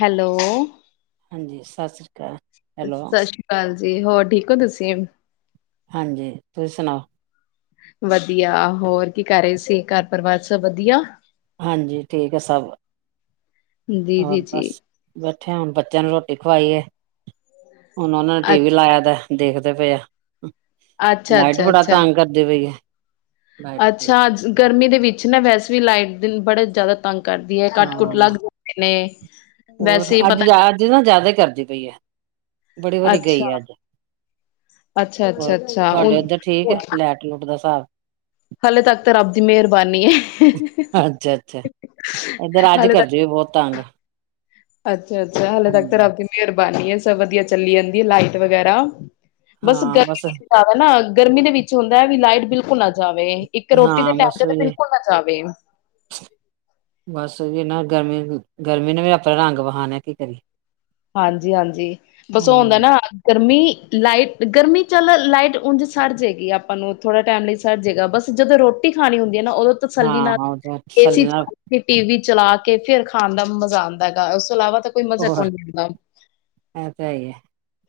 Hello. ਹਾਂਜੀ ਸਤਿ ਸ੍ਰੀ ਅਕਾਲ ਹੈਲੋ ਸਤਿ ਸ੍ਰੀ ਅਕਾਲ ਜੀ। ਹੋਰ ਠੀਕ ਹੋ ਤੁਸੀਂ? ਹਾਂਜੀ, ਤੁਸੀਂ ਸੁਣਾਓ। ਵਧੀਆ ਹੋਰ ਕੀ ਕਰ ਰਹੇ ਸੀ। ਘਰ ਪਰਿਵਾਰ ਸਭ ਵਧੀਆ। ਹਾਂਜੀ, ਠੀਕ ਆ ਸਭ। ਜੀ ਜੀ ਹੋਰ ਜੀ, ਬਸ ਬੱਚਿਆਂ ਨੂੰ ਰੋਟੀ ਖਵਾਈ ਏ। ਹੁਣ ਉਹਨਾਂ ਨੇ ਟੀ ਅੱ ਵੀ ਲਾਇਆ ਦਾ। ਦੇਖਦੇ ਪਏ ਆ। ਅੱਛਾ ਲਾਈਟ ਅੱਛਾ ਬੜਾ ਅੱਛਾ। ਤੰਗ ਕਰਦੇ ਪਈ ਐ। ਅੱਛਾ, ਗਰਮੀ ਦੇ ਵਿੱਚ ਨਾ ਵੈਸੇ ਲਾਈਟ ਬਿੱਲ ਬੜੇ ਜ਼ਿਆਦਾ ਤੰਗ ਕਰਦੀ ਹੈ, ਕੱਟ ਕੁੱਟ ਲੱਗ ਹਾਂ, ਜਾਂਦੇ ਨੇ, ਹੋਰ ਵੈਸੇ ਹੀ ਅੱਜ ਪਤਾ ਅੱਜ ਨਾ ਜ਼ਿਆਦਾ ਕਰਦੀ ਪਈ ਐ। ਬੜੀ ਵਾਰੀ ਗਈ ਆ ਅੱਛਾ, ਅੱਜ ਅੱਛਾ ਅੱਛਾ ਹੋਰ ਅੱਛਾ, ਤੁਹਾਡੇ ਹੁਣ ਉੱਧਰ ਠੀਕ ਏ। ਲੈਟ ਲੂਟ ਦਾ ਹਿਸਾਬ। ਹਲੇੇ ਤੱਕ ਤਾਂ ਰੱਬ ਦੀ ਮਿਹਰਬਾਨੀ ਏ। ਅੱਛਾ, ਅੱਛਾ। ਏਧਰ ਅੱਜ ਕਰਦੀ ਪਈ ਬਹੁਤ ਤੰਗ। ਅੱ ਛਾ ਹਾਲੇ ਤੱਕ ਤੇ ਹਾਂਜੀ ਆਪ ਦੀ ਮਿਹਰਬਾਨੀ ਏ। ਵਧੀਆ ਚੱਲੀ ਜਾਂਦੀ ਲਾਈਟ ਵਗੈਰਾ। ਬਸ ਗਰਮੀ ਜ਼ਿਆਦਾ ਨਾ ਗਰਮੀ ਦੇ ਵਿੱਚ ਹੁੰਦਾ ਐ ਵੀ ਲਾਈਟ ਬਿਲਕੁਲ ਨਾ ਨਾ ਜਾਵੇ। ਇੱਕ ਰੋਟੀ ਦੇ ਹਾਂ ਬਸ ਟੈਮ ਤਾਂ ਉਹੀ ਬਿਲਕੁਲ ਨਾ ਜਾਵੇ। ਬਸ ਓਹੀ ਨਾ ਇਹਨਾਂ ਗਰਮੀ ਗਰਮੀ ਨੂੰ ਵੀ ਆਪਣਾ ਰੰਗ ਵਖਾਨੇ। ਕੀ ਕਰੀਏ? ਹਾਂਜੀ, ਹਾਂਜੀ। ਬਸ ਹੁੰਦਾ ਹੂੰ, ਨਾ ਗਰਮੀ। ਲਾਈਟ ਗਰਮੀ ਚੱਲ ਲਾਈਟ ਉਂਝ ਸਰ ਜਾਏਗੀ ਆਪਾਂ ਨੂੰ ਥੋੜਾ ਟਾਈਮ ਲਈ ਸਰ ਜਾਏਗਾ। ਬਸ ਜਦੋਂ ਰੋਟੀ ਖਾਣੀ ਹੁੰਦੀ ਨਾ ਉਦੋਂ ਤਸੱਲੀ ਨਾਲ ਹਾਂ ਉਹ ਤਾਂ ਏ ਸੀ ਥੱਲੇ ਨਾਲ ਚ ਟੀ ਵੀ ਚਲਾ ਕੇ ਫਿਰ ਖਾਣ ਦਾ ਮਜ਼ਾ ਆਂਦਾ ਹੈਗਾ। ਉਸ ਤੋਂ ਇਲਾਵਾ ਕੋਈ ਮਜ਼ਾ ਹੋਰ ਕੌਣ ਇਹ ਤਾਂ ਹੈ ਹੀ ਹੈ ਜੀ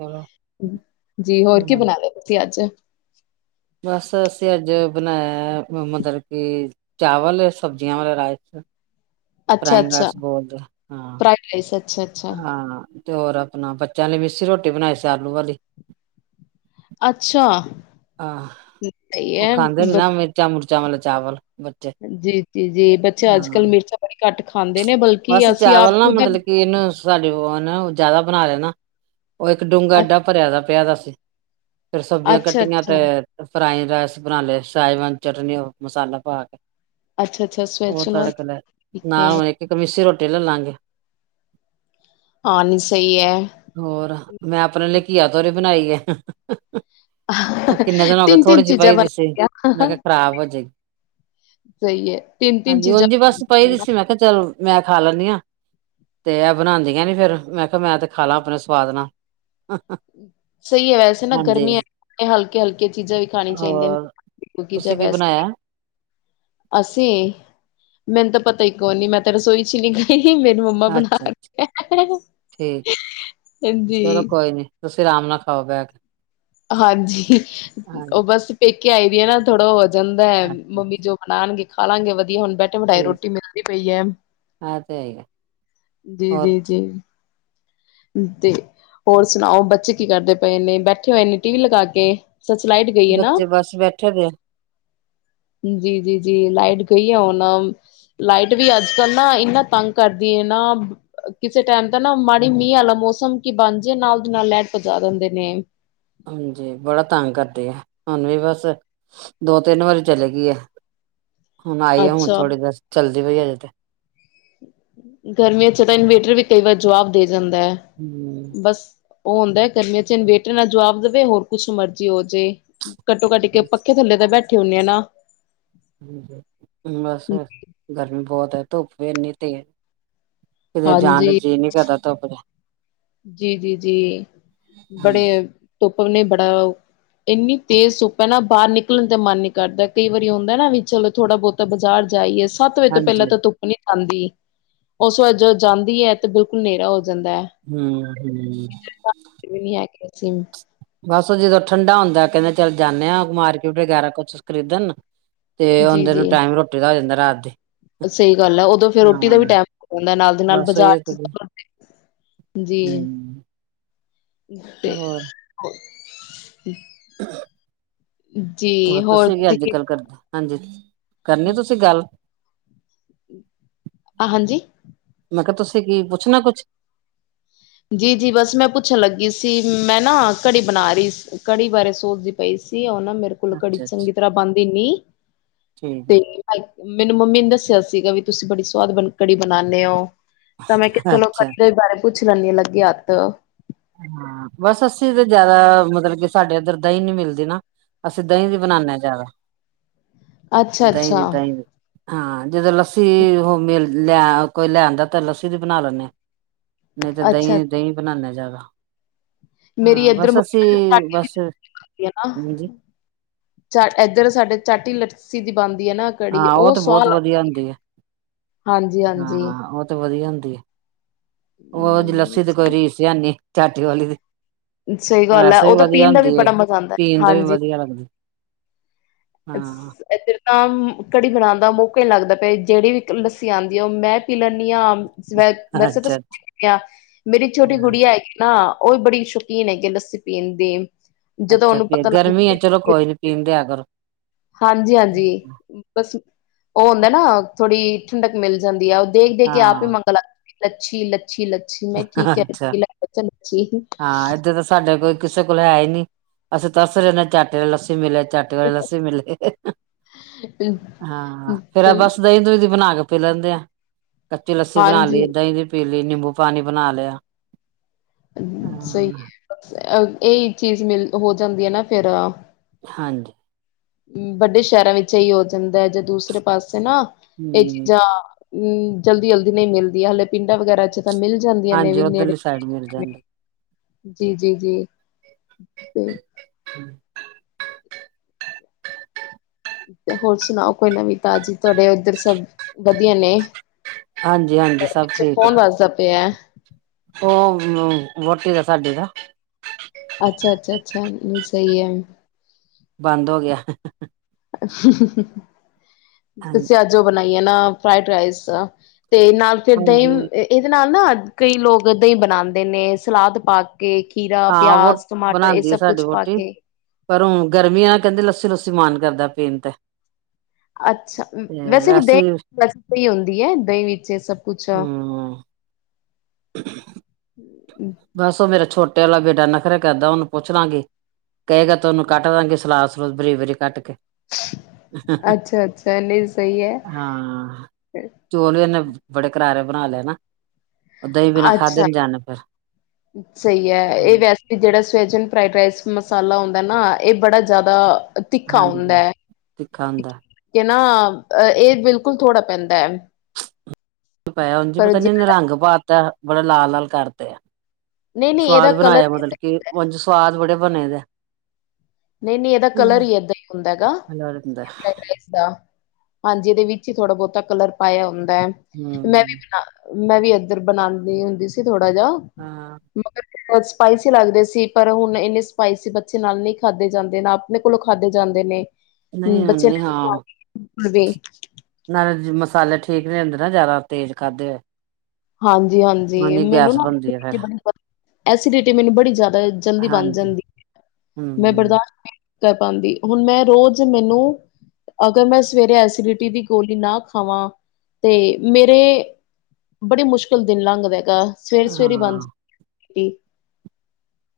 ਚਲੋ ਹੋਰ ਕੀ ਬਣਾ ਲਹੇ ਤੁਸੀਂ ਅੱਜ? ਬਸ ਅਸੀਂ ਅੱਜ ਬਣਾਇਆ ਮਤਲਬ ਕਿ ਚਾਵਲ ਸਬਜ਼ੀਆਂ ਵਾਲੇ ਰਾਈਸ। ਅੱਛਾ, ਫਰਾਈੰਗ ਅੱਛਾ। ਰਾਈਸ ਬੋਲਦੇ ਆ। ਹਾਂ। [inaudible] ਹਾਂ, ਤੇ ਹੋਰ ਆਪਣਾ ਬੱਚਿਆਂ ਨੇ ਮਸੀ ਰੋਟੀ ਰੋਟੀ ਬਣਾਈ ਸੀ ਆਲੂ ਵਾਲੀ। ਅੱਛਾ। ਆਹੋ ਸਹੀ ਉਹ ਖਾਂਦੇ ਨੇ ਹੈ ਨਾ ਮਿਰਚਾਂ ਮੁਰਚ ਚਮਲ ਚਾਵਲ ਬੱਚੇ ਜੀ ਜੀ ਜੀ ਬੱਚੇ ਹਾਂ ਅੱਜ ਕੱਲ ਮਿਰਚਾਂ ਬੜੀ ਘੱਟ ਖਾਂਦੇ ਨੇ ਬਲਕਿ ਬਸ ਅਸੀਂ ਆਪ ਚਾਵਲ ਨਾ ਖੁਦ ਅ ਮਤਲਬ ਕਿ ਇਹਨੂੰ ਸਾਡੇ ਜ਼ਿਆਦਾ ਬਣਾ ਲਿਆ ਨਾ ਉਹ ਇੱਕ ਡੂੰਘਾ ਏਡਾ ਭਰਿਆ ਦਾ ਪਿਆ ਦਾ ਸਿ [unintelligible] ਫਿਰ ਸਬਜ਼ੀਆਂ ਅੱਛਾ, ਕੱਟੀਆਂ ਅੱਛਾ, ਤੇ ਫਰਾਈ ਰਾਈਸ ਬਣਾ ਲਏ ਸਾਹਿਵਾਂ ਚਟਨੀ ਉਹ ਮਸਾਲਾ ਪਾ ਕੇ ਅੱਛਾ ਅੱਛਾ ਸਵੈ ਸੁਣ ਵਾਲ ਨਾ ਹੁਣ ਇੱਕ ਅਸੀਂ ਰੋਟੀ ਲੈ ਲਾਂਗੇ ਹਾਂ ਨਹੀਂ ਸਹੀ ਹੈ ਹੋਰ ਮੈਂ ਆਪਣੇ ਲਈ ਘਿਆ, ਤੋਰੀ ਬਣਾਈ ਹੈ ਉਹ ਕਿੰਨੇ ਦਿਨ ਹੋ ਗਏ ਥੋੜੀ ਜਿਹੀ ਚੀਜ਼ਾਂ ਪਾਈ ਬਣ ਦੀ ਸੀ, ਮੈਂ ਕਿਹਾ ਖਰਾਬ ਹੋ ਜਾਏ ਸਹੀ ਹੈ ਤਿੰਨ ਤਿੰਨ ਚੀਜ਼ਾਂ ਚਲੋ ਮੈਂ ਖਾ ਲੈਦੀ ਆ ਤੇ ਬਣਾਉਂਦੀ ਫਿਰ ਮੈਂ ਕਿਹਾ ਮੈਂ ਤੇ ਖਾ ਲਾ ਆਪਣੇ ਸਵਾਦ ਨਾ ਸਹੀ ਹੈ ਵੈਸੇ ਨਾ ਗ਼ਰਮੀਆਂ ਹਲਕੇ ਹਲਕੇ ਚੀਜ਼ਾਂ ਵੀ ਖਾਣੀ ਚਾਹੀਦੀਆਂ ਹੋਰ ਨੇ ਤੁਸੀਂ ਕੀ ਵੈਸੇ ਬਣਾਇਆ ਅਸੀਂ ਮੈਨੂੰ ਤਾਂ ਪਤਾ ਈ ਕੌ ਨੀ ਮੈਂ ਤਾਂ ਰਸੋਈ ਚ ਨੀ ਗਈ ਮੇਰੀ ਮੰਮਾ ਬਣਾ ਅੱਛਾ ਕੇ, ਠੀਕ ਹਾਂਜੀ ਚਲੋ ਕੋਈ ਨੀ ਤੁਸੀਂ ਆਰਾਮ ਨਾਲ ਖਾਓ ਬਹਿ ਕੇ ਹਾਂਜੀ ਹਾਂਜੀ ਉਹ ਬਸ ਭੇ ਆਈ ਦੀਆਂ ਨਾ ਥੋੜਾ ਬਹੁਤ ਜਾਂਦਾ ਹੈ। ਅੱਛਾ ਮੰਮੀ ਜੋ ਬਣਾਉਣਗੇ ਖਾ ਲਾਗੇ ਹੁਣ ਬੈਠੇ ਬਿਠਾਏ ਠੀਕ ਰੋਟੀ ਮਿਲਦੀ ਪਈ ਹੈ। ਇਹ ਤੇ ਹੈਗਾ ਜੀ ਹੋਰ -ਜੀ- ਜੀ ਤੇ ਹੋਰ ਸੁਣਾਓ, ਬੱਚੇ ਕੀ ਕਰਦੇ ਪਏ ਨੇੇ ਬੈਠੇ ਹੋਏ ਨੇ ਟੀ ਵੀ ਲਗਾ ਕੇ ਸੱਚ ਲਾਈਟ ਗਈ ਹੈ ਨਾ ਬੱਚੇ ਬਸ ਬੈਠੇ ਦੇ ਏ। ਜੀ- ਜੀ- ਜੀ ਲਾਈਟ ਗਈ ਆ ਹੁਣ, ਲਾਈਟ ਵੀ ਅੱਜ ਕੱਲ ਨਾ ਇੰਨਾ ਤੰਗ ਕਰਦੀ ਹੈ ਨਾ। ਕਿਸੇ ਟਾਈਮ ਦਾ ਨਾ ਮ ਮੀਂਹ ਵਾਲਾ ਮੌਸਮ ਕੀ ਬਣਜੇ ਨਾਲ ਦੀ ਨਾਲ ਲੈਟ ਪਜਾ ਦਿੰਦੇ ਨੇ ਹਾਂਜੀ। ਬੜਾ ਤੰਗ ਕਰਦੇ ਆ, ਹੁਣ ਵੀ ਬਸ ਦੋ- ਤਿੰਨ ਵਾਰੀ ਚਲੇ ਗਈ ਆ ਹੁਣ ਆਈ ਹੁ ਅੱਛਾ ਥੋੜੀ ਦੇਰ ਚੱਲਦੀ [unintelligible] ਹੂੰਨੇ ਤਕ ਗਰਮੀ ਛਡ ਤਾਂ ਇਨਵੇਰਟਰ ਵੀ ਕਈ ਵਾਰ ਜਵਾਬ ਦੇ ਜਾਂਦਾ ਹੈ ਹਮ ।ਬਸ ਉਹ ਹੁੰਦਾ ਗਰਮੀਆਂ ਚ ਇਨਞੇਟਰ ਨਾਲ ਜਵਾਬ ਦੇਵੇ ।ਹੋਰ ਕੁਛ ਮਰਜ਼ੀ ਹੋ ਜੇ ਘੱਟੇ- ਘੱਟ ਕੇ ਬਸ ਪੱਖੇ ਥੇ ਬੈਠ ਇਕੱਠੇ ਹੁੰਦੇਆ ਨਾ [inaudible] ਬਹੁਤ ਹੈ। ਧੁੱਪ ਵੀੇ ਇਨੀ ਤੇ ਕਿਤੇ ਜਾਣ ਦਾ ਹਾਂਜੀ। ਜੀਅ ਨੀ ਕਰਦਾ ਧੁੱਪ ਜੀ- ਜੀ -ਜੀ ਹਾਂਜੀ ਬੜੇ ਧ ਸੁਨੇ ਬੜਾ ਇੰਨੀ ਤੇਜ਼ ਸੁਪ ਹੈ ਨਾ ਬਾਹਰ ਨਿਕਲਣ ਤੇ ਮਨ ਨੀ ਕਰਦਾ। ਕਈ ਵਾਰੀ ਹੁੰਦਾ ਨਾ ਵੀ ਚਲੋ ਥੋੜਾ -ਬਹੁਤਾ ਬਾਜ਼ਾਰ ਜਾਈਏ। ਸੱਤ ਵਜੇ ਤੋਂ ਪਹਿਲਾਂ ਹਾਂਜੀ ਤਾਂ ਤੁੁੱ ਨੀ ਜਾਂਦੀ। ਉਸ ਵਾਰ ਜਦੋਂ ਜਾਂਦੀ ਹੈ ਤੇ ਬਿਲਕੁਲ ਹਨੇਰਾ ਹੋ ਜਾਂ ਜਾਂਦਾ ਹੈ। ਵੀ [inaudible] [unintelligible] ਬਸ ਜਦੋਂ ਠੰਡਾ ਹੁੰਦਾ। ਕਹਿੰਦੇ ਚੱਲ ਜਾਂਦੇ ਆਾਂ ਮਾਰਕੀਟ ਵਗੈਰਾ ਕੁਛ ਖ਼ਰੀਦਣ ਤੇ ਜੀ ਉਹਦੇ ਨੂੰ ਜੀ ਟਾਈਮ ਰੋਟੀ ਦਾ ਹੋ ਜਾਂਦਾ। ਰਾਤ ਦੇ ਸਹੀ ਗੱਲ ਹੈ। ਉਦੋਂ ਫਰ ਰੋਟੀ ਹਾਂ ਦਾ ਵੀ ਟਮ ਜਾਂਦਾ ਨਾਲ ਦੀ ਨਾਲ ਬਸ ਉਹੀ ਬਾਜ਼ਾਰ ਹਮ ਜ [inaudible] ਹੋਰ [inaudible] ਹੋ ਹੋਰ ਤੁਸੀਂ ਵੀ ਅੱਜ ਕੀ ਕੱਲ ਕਰਦੇ। ਹਾਂਜੀ। ਕਰਨੀ ਤੁਸੀਂ ਗੱਲ ਆ ਹਾਂਜੀ। ਮੈਂ ਕਿਹਾ- ਤੁਸੀਂ ਕੀ ਪੁੱਛਣਾ ਕੁਛ? ਜੀ- ਜੀ ਬਸ ਮੈਂ ਪੁੱਛਣ ਲੱਗੀ ਸੀ ।ਮੈਂ ਨਾ ਕੜੀ ਬਣਾ ਰਹੀ ਕੜੀ ਬਾਰੇ ਸੋਚਦੀ ਪਈ ਸੀ ।ਉਹ ਨਾ ਮੇਰੇ ਕੋਲ ਘੜੀ ਅੱਛਾ ਅੱਛਾ ਚੰਗੀ ਤਰ੍ਹਾਂ ਬੰਦ ਹੀਨੀ ਠੀਕ [inaudible] ਮੈਨੂੰ ਮੰਮੀ ਨੇ ਦੱਸਿਆ ਸੀਗਾ ਵੀ ਤੁਸੀਂ ਬੜੀ ਸਵਾਦ ਬਣਕੜੀ ਬਣਾਉਦੇ ਹੋ ਤ ਮ ਹੈ ਕਿਥੇ ਅੱਛਾ ਲੋਕਦੇ ਬਾਰੇ ਪੁੱਛ ਜਲਾਨੀ ਲੱਗੇ ਹੱਤ ਹਾਂ ਬਸ ਅਸੀਂ ਤਾਂ ਜ਼ਿਆਦਾ ਮਤਲਬ ਕਿ ਸਾਡੇ ਉੱਧਰ ਦਹੀਂ ਨੀ ਮਿਲਦੀ ਨਾ ਅਸੀਂ ਦਹੀਂ ਦੀ ਬਣਾਉਦੇ ਹਾਂ ਜ਼ਿਆਦਾ ਅੱਛਾ ਦਹੀਂ ਅੱਛਾ ਦੀ ਦਹੀਂ ਦੀ ਹਾਂ ਜਦ ਅਸੀ ਉਹ ਮਿਲ ਲੈ ਕੋਈ ਲੈਦਾ ਤੇ ਲੱਸੀ ਦੀ ਬਣਾ ਲੈਂਦੇ ਨਈ ਤੇ ਅੱਛਾ ਦਈ, ਦਈ ਬਨਾਨੇ ਆ ਜਾਦਾ। ਮੇਰੀ ਏਦਰ ਮੰਮੀ ਬਸ ਹਾਂਜੀ [unintelligible] ਏਦਰ ਸਾਡੇ ਚਾਟੀ ਦੀ ਲ, [unintelligible] ਨਾ ਕੜੀ, ਹਾਂ ਉਹ ਓਹ ਤਾਂ ਸਵਾਦ ਬਹੁਤ ਵਧੀਆ ਲਾਗਦੀ ਏ, ਹੁੰਦੀ ਹੈ ਹਾਂਜੀ, ਹਾਂਜੀ। [unintelligible] ਓ ਦੀ ਨਹੀਂ ਲੱਸੀ ਦੀ ਨਹੀਂ ਕੋਈ ਰੀਸ ਈ ਐਨੀ। ਚਾਟੀ ਸਹੀ ਗੱਲ ਏ, ਵੈਸੇ ਓ ਵੀ ਤਾ ਵਧੀਆ ਪੀਨ ਦਾ ਵੀ ਹੁੰਦੀ ਹੈ ਬੜਾ ਮਜ਼ਾ ਆਂਦੈ, ਪੀਣ ਦਾ ਵੀ ਹਾਂਜੀ। ਵਧੀਆ ਲੱਗਦੀ ਹਾਂ [inaudible] ਤਾਂ ਕੜੀ ਬਨਾਨ ਦਾ ਮੌਕਾ ਨੀ ਲਾਗਦਾ ਪਏ, ਜੇੜੀ ਵੀ ਲੱਸੀ ਆਂਦੀ ਏ ਓ ਮੈਂ ਪੀ ਲੈਨੀ ਆ ਵੈਸੇ ਅੱਛਾ ਤਾ [inaudible] ਮੇਰੀ ਛੋਟੀ ਹਾਂ, ਗੁੜੀਆ ਹੈਗੀ ਏ ਨਾ। ਓ ਵੀ ਬੜੀ ਸ਼ੌਕੀਨ ਹੈਗੀ ਏ ਲੱਸੀ ਪੀਨ ਦੀ। ਜਦੋਂ ਅੱਛਾ ਉਹਨੂੰ ਫੇਰ, ਪਤਾ ਗਰਮੀ ਲੱਗ ਏ ਚਲੋ ਕੋਈ ਨੀ ਪੀਨ ਦਿਆ ਕਰੋ। ਹਾਂਜੀ, ਹਾਂਜੀ ਬਾਸ ਓ ਹੁੰਦੈ ਨਾ ਥੋੜ੍ਹੀ ਠੰਡਕ ਮਿਲ ਜਾਂਦੀ ਯਾ ਦੇਖ, ਦੇਖ ਕੇ ਆਪ ਹੀ ਹਾਂ, [unintelligible] ਲੱਛੀ ਲ ਅੱਛੀ ਲੱਛੀ ਮੈਂ ਠੀਕ ਅੱਛਾ [unintelligible] ਹਾਂ ਏਧਰ ਤਾਂ ਸਾਡੇ ਕੋਈ ਕਿਸੇ ਕੋਲ ਹੈ ਈ ਨੀ, ਅਸੀ ਤਰਸ ਰਹੇ ਨੇ ਚਾਟੇ ਅਲੀ ਲੱਸੀ ਮਿਲੇ ਚਾਟੇ ਆਲੇ ਲੱਸੀ ਮਿਲੇ, ਹਾਂ ਫੇਰ ਏ ਚੱਲ ਬਾਸ ਦਈ-ਦੂਈ ਦੀ ਬਨਾ ਕੇ ਪੀ ਲੈਂਦੇ ਆ। ਕੱਚੀ ਲੱਸੀ ਬਨਾ ਲੀ, ਹਾਂਜੀ ਦਾਈ ਦੀ ਪੇਲੇ ਨਿੰਬੂ ਪਾਨੀ ਬਨਾ ਲੇਆ। ਸਹੀ ਏ ਬਾਸ [inaudible] ਏਈ ਚੀਜ਼ ਮੇਲ ਹੋ ਜਾਂਦੀ ਏ ਨਾ ਫੇਰ। ਹਾਂਜੀ। ਵੱਡੇ ਸੈ਼ਰਾਂ ਵਿੱਚ ਏਈਓ ਹੋ ਜਾਂਦੈ, ਜੇ ਦੂਸਰੇ ਪਾਸ ਨਾ ਏ ਹੂੰ, ਚੀਜਾ ਹੂੰ, ਜਲਦੀ-ਜਲਦੀ ਨਈ ਮਿਲਦੀਆਂ, ਹਲੇ ਪਿੰਡਾਂ ਵਗੈਰਾ ਚ ਮਿਲ ਜਾਂਦੀਆਂ ਨੇ ਹਾਂਜੀ ਵੀ ਨੇੜੇ ਓਧਰਲੀ ਸਾਈਡ ਮਿਲ ਜਾਂਦੀ। ਜੀ, ਜੀ, ਜੀ ਤੇ [inaudible] ਤੇ ਹੋਰ ਸੁਣਾਓ ਕੋਈ ਨਵੀ ਤਾਜ਼ੀ ਤੁਹਾਡੇ ਏਧਰ ਸਬ ਵਦੀਆ ਨੇ। ਹਾਂਜੀ-ਹਾਂਜੀ ਤੁਡੇ ਸਭ ਪਿੱਛੇ ਠੀਕ ਐ, ਫੋਨ ਵਜਦਾ ਪਿਆ [inaudible] ਸਾਡੇ ਦਾ ਅੱਛਾ ਅੱਛਾ ਅੱਛਾ ਸਹੀ ਹੈ ਬੰਦ ਹੋ ਗਿਆ। [inaudible] ਤੇ ਸਿਆਜੋ ਬਣਾ ਇਹ ਨਾ ਫਈਡ ਰਈਸ ਤੇ ਨਾਲ ਫਿਰ ਦਹੀਂਮ ਹਾਂਜੀ, ਇਹਦੇ ਨਾਲ ਨਾ ਕਈ ਲੋਕ ਦਾਂ ਹੀ ਬਣਾਉਂਦੇ ਨੇ ਸਲਾਦ ਪਾ ਕੇ ਖੀਰਾ ਹਾਂ ਵ ਪਿਆਜ ਟਮਾਟਰ ਇਹ ਬਣਾਉਦੀ ਆ ਸਭ ਸਾਡੀ ਕੁਛ ਪਾ ਰਹੁਟੀ ਕੇ ਪਰ ਹੁਣ ਗਰਮੀਆਂ ਕਹਿੰਦੇ ਲੱਸੀ ਲੁੱਸੀ ਮਨ ਕਰਦਾ [unintelligible] ਅੱਛਾ ਵੈਸੇ ਵੀ ਦਹੀਂ ਵੈਸ ਸਹੀ ਹੁੰਦੀ ਹੈ ਦਹੀਂ ਵਿੱਚ ਸਭ ਕੁਛ ਹੂੰ [inaudible] ਬਸ ਉਹ ਮੇਰਾ ਛੋਟਾ ਟਟੇ ਵਾਲਾ ਬੇਟਾ ਨਖਰੇ ਕਰਦਾ ਉਹਨੂੰ ਪੁੱਛ ਲਾਂਗੀ ਕਹੇ ਗ ਤੇ ਉਹਨੂੰ ਕੱਟ ਦਾਂਗੀ ਸਲਾਦ ਸਲੂਦ ਬਰੀ ਵਰੀ ਕੱਟ ਕੇ ਅੱਛਾ ਅੱਛਾ ਨਹੀਂ ਸਹੀ ਹੈ ਹਾਂ ਚੋਲ ਵੀ ਇਹਨੇ ਬੜੇ ਕਰਾਰੇ ਬਣਾ ਲਏ ਨਾ ਉਹ ਦਹੀਂ ਬਿਨਾ ਖਾ ਦੇ ਅੱਛਾ ਨ ਜਾਣਾ ਫਿਰ ਸਹੀ ਹੈ ਇਹ ਵੈਸੇ ਵੀ ਜਿਹੜਾ ਸ ਫਰਾਡ ਰਸ ਮਸ ਹੁੰਦਾ ਨਾ ਇਹ ਬੜਾ ਜ਼ਿਆਦਾ ਤਿੱਖਾ ਹਾਂਜੀ ਹੁੰਦਾ ਤਿੱਖਾ ਹੁੰਦਾ ਹੈਕੇ ਨਾ ਅ ਇਹ ਬਿਲਕੁਲ ਥੋੜ੍ਹਾ ਪੈਂਦਾ ਹੈ ਪਾਇਦੀ ਪਰ ਪਤਾ ਜੇ ਨਹੀਂ ਨਿਰੰਗ ਪਾਤਾ ਬੜਾ ਲਾਲ ਲ ਕਰਦੇ ਆ ਨਹੀਂ ਨਹੀਂ ਇਹਦਾ ਸਵਾਦ ਬਣਾਇਆ ਕਲਰ ਮਤਲਬ ਕਿ ਉਝ ਸਵਾਦ ਬੜੇ ਬਣੇ ਦਾ ਨਹੀਂ ਨਹੀਂ ਇਹਦਾ ਕਲਰ ਹੀ ਏਦਾਂ ਹੀ ਹੁੰਦਾ ਹੈ ਗ ਫਡ ਰ ਦਾ ਹਾਂਜੀ ਇਹਦੇ ਵਿੱਚ ਹੀ ਥੋੜਾ ਬਹੁਤਾ ਕਲਰ ਪਾਇਆ ਹੁੰਦਾ ਮੈਂ ਵੀ ਹੂੰ ਬਿ ਮੈਂ ਵੀ ਇੱਧਰ ਬਣਾਉਂਦੀ ਹੁੰਦੀ ਸੀ ਥੋੜਾ ਹਾਂ ਬਦਾ [unintelligible] ਸਪਾਈਸੀ ਲੱਗਦੇ ਸੀ ਪਰ ਹੁਣ ਇੰਨਨੀ ਸਪਾਈਸੀ ਬੱਚੇ ਨਾਲ ਨੀ ਖਾਧੇ ਜਾਂਦੇ ਨੇ ਆਪਣੇ ਕੋਲੋਂ ਖਾਧੇ ਜਾਂਦੇ ਨੇ ਨਹੀਂ ਬੱਚੇ ਹਨੀ ਨੇ ਖਾ ਹਾਂ [unintelligible] ਮਸਾਲੇ ਠੀਕ ਨਹੀਂ ਹੁੰਦੇ ਨਾ ਜ਼ਿਆਦਾ ਤੇਜ਼ ਕਰਦੇ ਹੋਏ ਹਾਂਜੀ ਹਾਂਜੀ ਉਹਦੀ ਮੈਨੂੰ ਗੈਸ ਨਾਨ ਬਣਦੀ ਹੈ ਫੇਰ ਬੜੀ ਜ਼ਿਆਦਾ ਜਲਦੀ ਬਣ ਹਾਂਜੀ ਜਾਂਦੀ ਮੈਂ ਹਮ ਬਰਦਾਸ਼ਤ ਕਰ ਪਾਉਦੀ ਹੁਣ ਮੈਂ ਰੋਜ਼ ਮੈਨੂੰ ਅਗਰ ਮੈਂ ਸਵੇਰੇ ਐਸੀਡਿਟੀ ਦੀ ਗੋਲੀ ਨਾ ਖਾਵਾਂ ਤੇ ਮੇਰੇ ਬੜੇ ਮੁਸ਼ਕਿਲ ਦਿਨ ਲੰਘਦਾ ਸਵੇਰੇ ਸਵੇਰੇ ਹੀ ਬੰਦ ਹਾਂ [unintelligible]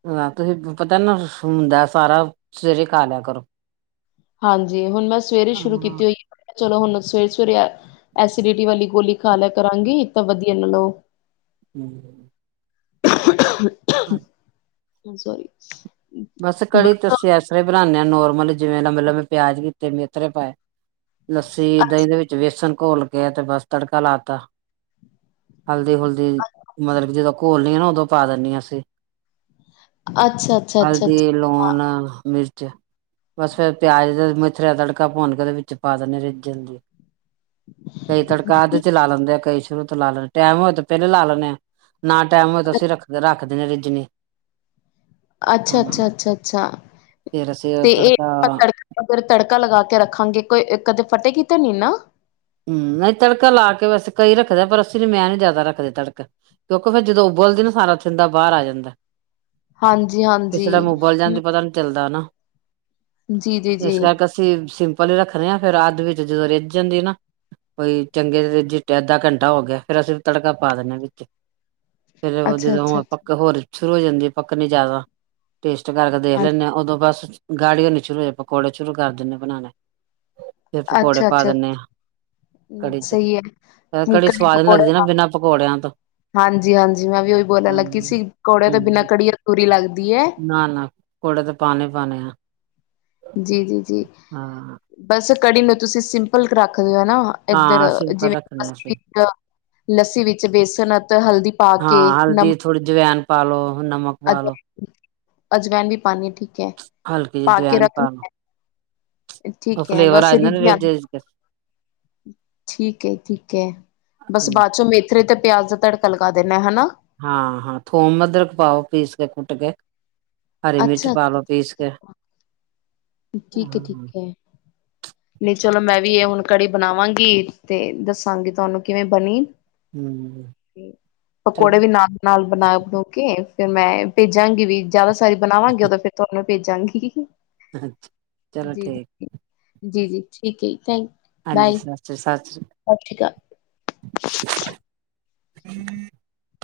ਹ ਤੁਸੀਂ ਪਤਾ ਨਾ ਹੁੰਦਾ ਸਾਰਾ ਸਵੇਰੇ ਖਾ ਲਿਆ ਕਰੋ ਹਾਂਜੀ ਹੁਣ ਮੈਂ ਸਵੇਰੇ ਸ਼ੁਰੂ ਹਾਂ ਕੀਤੀ ਹੋਈ ਚਲੋ ਹੁਣ ਸਵੇਰ ਸਵੇਰੇ ਐਸੀਡਿਟੀ ਵਾਲੀ ਗੋਲੀ ਖਾ ਲਿਆ ਕਰਾਂਗੀ ਤਾਂ ਵਧੀਆ ਨਾ ਲਓ ਹਮ [unintelligible] [unintelligible] ਸੋਰੀ ਬਸ ਕੜੀ ਅੱਛਾ ਤੁਸੀ ਐਸਰਾ ਬਣਾਂ ਆ ਨੋਰਮਲ ਜਿਵੇਂ ਲੰਮੇ ਲੰਮੇ ਪਿਆਜ ਕੀਤੇ ਮੇਥਰੇ ਪਾਏ ਲੱਸੀ ਦਹੀਂ ਦੇ ਵਿੱਚ ਵੇਸਣ ਘੋਲ ਕੇ ਤੇ ਬਸ ਤੜਕਾ ਲਾ ਤਾ ਹਲਦੀ ਹੁਲਦੀ ਮਤਲਬ ਕਿ ਜਦੋਂ ਘੋਲਨ ਆ ਨਾ ਉੋਂ ਪਾ ਦਿੰਦੇ ਆ ਅਸੀ ਅੱਛਾ ਅੱਛਾ ਅੱਛਾ ਹਲਦੀ ਲੂਣ ਮਿਰਚ ਬਸ ਫੇਿਰ ਪਿਆਜ ਦੇ ਮਿਥਰੇ ਦਾ ਤੜਕਾ ਭੁਨ ਕੇ ਉਹਦੇ ਵਿੱਚ ਪਾ ਦਦੇਾਂ ਰਿੱਜ ਜਾਂਣਦੀ ਕਈ ਤੜਕਾ ਅੱਧ ਚ ਲਾ ਲੈਂਦੇ ਆ ਕਈ ਸ਼ੁਰੂ ਤੋਂ ਲਾ ਲੈਣੇ ਟਾਈਮ ਹੋਏ ਤੇ ਪਹਿਲੇ ਲਾ ਲੈਣੇ ਆ ਨਾ ਟਾਈਮ ਹੋਏ ਤਾਂ ਅਸੀ ਰੱਖਦੇ ਰੱਖ ਆਖਦੇ ਨੇ ਰਜਨੀ ਅੱਛਾ ਅੱਛਾ ਅੱਛਾ ਅੱਛਾ, ਫੇਰ ਅਸੀਂ ਉਹ ਤੇ ਇਹ ਤੜਕਾ ਆਪਾਂ ਤੜਕਾ ਤੜਕਾ ਲਗਾ ਕੇ ਰੱਖਾਂਗੇ ਕੋਈ ਕਦੇ ਫਟੇਗੀ ਨੀ ਨਾ ਹਮ, ਨਹੀਂ ਤੜਕਾ ਲਾ ਕੇ ਵੈਸੇ ਕਈ ਰੱਖਦੇ ਪਰ ਅਸੀਂ ਨ ਮੈਂ ਨੀ ਜ਼ਿਆਦਾ ਰੱਖਦੇ ਤੜਕਾ ਕਿਉਂਕਿ ਫਿਰ ਜਦੋਂ ਉਬਲਦੀ ਨਾ ਸਾਰਾ ਥਿੰਦਾ ਬਾਹਰ ਆ ਜਾਂਦਾ ਹਾਂਜੀ ਕਿਸ ਹਾਂਜੀ ਟਾਈਮ ਉਬਲ ਜਾਂਦੀ ਪਤਾ ਨੀ ਚੱਲਦਾ ਨਾ। ਜੀ ਜੀ ਜੀ ਇਸ ਕਰਕੇ ਅਸੀਂ ਸਿੰ ਪਹਿਲੇ ਰੱਖਦੇ ਆਾਂ ਫੇਿਰ ਅੱਧ ਵਿੱਚ ਜਦੋਂ ਰਿੱਝ ਜਾਂਦੀ ਨਾ ਕੋਈ ਚੰਗੇ ਅੱਧਾ ਘੰਟਾ ਹੋ ਗਿਆ ਫੇਿਰ ਅਸੀਂ ਵੀ ਤੜਕਾ ਪਾ ਦਿੰਦੇ ਹਾਂ ਵਿੱਚ ਫਿਰ ਅੱਛਾ ਅੱਛਾ ਜਦੋਂ ਅੱਛਾ ਪਕ ਹੋਰ ਸ਼ੁਰੂ ਹੋ ਜਾਂਦੇ ਆ ਪੱਕਨੀ ਜ਼ਿਆਦਾ ਟੇਸਟ ਕਰਕੇ ਦੇਖ ਹਾਂਜੀ ਲੈਂਦੇ ਹਾਂ ਉਦੋਂ ਬਸ ਗਾੜੀਓਨੀ ਸ਼ੁਰੂ ਹੋ ਜਾ ਪਕੌੜੇ ਸ਼ੁਰੂ ਕਰ ਦਿੰਦੇੇ ਬਣਾਉਣੇ ਫਿਰ ਪਕੌੜੇ ਅੱਛਾ ਪਾ ਅੱਛਾ ਦਿੰਦੇ ਹਾਂ ਕੜੀ ਚ ਸਹੀ ਹੈ ਕੜੀ ਸਵਾਦ ਨੀ ਪਕੌੜੇ ਲੱਗਦੀ ਨਾ ਬਿਨਾਂ ਪਕੌੜਿਆਂ ਤੋਂ ਹਾਂਜੀ ਹਾਂਜੀ ਮੈਂ ਵੀ ਉਹੀ ਬੋਲਣ ਹਾਂ ਲੱਗੀ ਸੀ ਪਕੌੜੇ ਤੋਂ ਬਿਨਾਂ ਹਮ ਕੜੀ ਅਧੂਰੀ ਲੱਗਦੀ ਹੈ ਨਾ ਨਾ ਪਕੌੜੇ ਤੇ ਪਾਣੇ ਪਾਣੇ ਆ ਜੀ ਜੀ ਜੀ ਹਾਂ ਬਸ ਕੜੀ ਲਓ ਤੁਸੀਂ ਸਿੰਪਲ ਕਰਰਾ ਦੇ ਨਾ ਇਧਰ ਹਾਂ ਸਿੰਪਲ ਰੱਖਣੇ ਅਸੀਂ ਜਿਵੇਂ ਲੱਸੀ ਵਿੱਚ ਬੇਸਣ ਅਤੇ ਹਲਦੀ ਪਾ ਹਾਂ ਕੇ ਨਮਕ ਹਲਦੀ ਥੋੜੀ ਜਵੈਨ ਪਾ ਲੋ ਨਮਕ ਪਾ ਲੋ ਅਜਵੈਨ ਵੀ ਪਾਣੀ ਠੀਕ ਹੈ ਹਲਕੀ ਪਾ ਕੇ ਰੱਖ [unintelligible] ਉਹ ਠੀਕ ਹੈ ਫਲੇਵਰ ਬਸ ਆ ਜਾਂ ਰੀਝੀ ਆਂਦੀ ਠੀਕ ਹੈ ਠੀਕ ਹੈ ਬਸ ਬਾਅਦ ਚੋਂ ਮੇਥਰੇ ਤੇ ਪਿਆਜ਼ ਦਾ ਤੜਕਾ ਲਗਾ ਦਿੰਦੇ ਹ ਹਨਾ ਹਾਂ ਹਾਂ ਥੋਮ ਅਦਰਕ ਪਾਓ ਪੀਸ ਕੇ ਕੁੱਟ ਕੇ ਹਰੀ ਮਿਰਚ ਅੱਛਾ ਪਾ ਲੋੋ ਪੀਸ ਕੇ ਠੀਕ ਹੈ ਹਾਂ ਠੀਕ ਹੈ ਨਹੀਂ ਚਲੋ ਮੈਂ ਵੀ ਇਹ ਹੁਣ ਕੜੀ ਬਣਾਵਾਂਗੀ ਤੇ ਦੱਸਾਂਗੀ ਤੁਹਾਨੂੰ ਕਿਵੇਂ ਬਣੀ ਹਮ ਪਕੌੜੇ ਚਲੋ ਵੀ ਨਾਲ ਨਾਲ ਬਣਾ ਬਣੂ ਕੇ ਫ ਮੈਂ ਭੇਜਾਂਗੀ ਵੀ ਜਦਾ ਸਾਰੀ ਬਣਾਵਾਂਗੇ ਉਦ ਫਿਰ ਤੁਹਾਨੂੰ ਭੇਜਾਂਗੀ ਅਛਾ ਚਲੋ ਜੀ ਠੀਕ ਜੀ ਹੈ ਜੀ ਜੀ ਠੀਕ ਹੈ ਜੀ ਥਕ ਹਾਂਜੀ ਸਤਿ੍ਰੀ ਸਤਿ ਅਕਾਲ। ਸ਼੍ਰੀ [inaudible]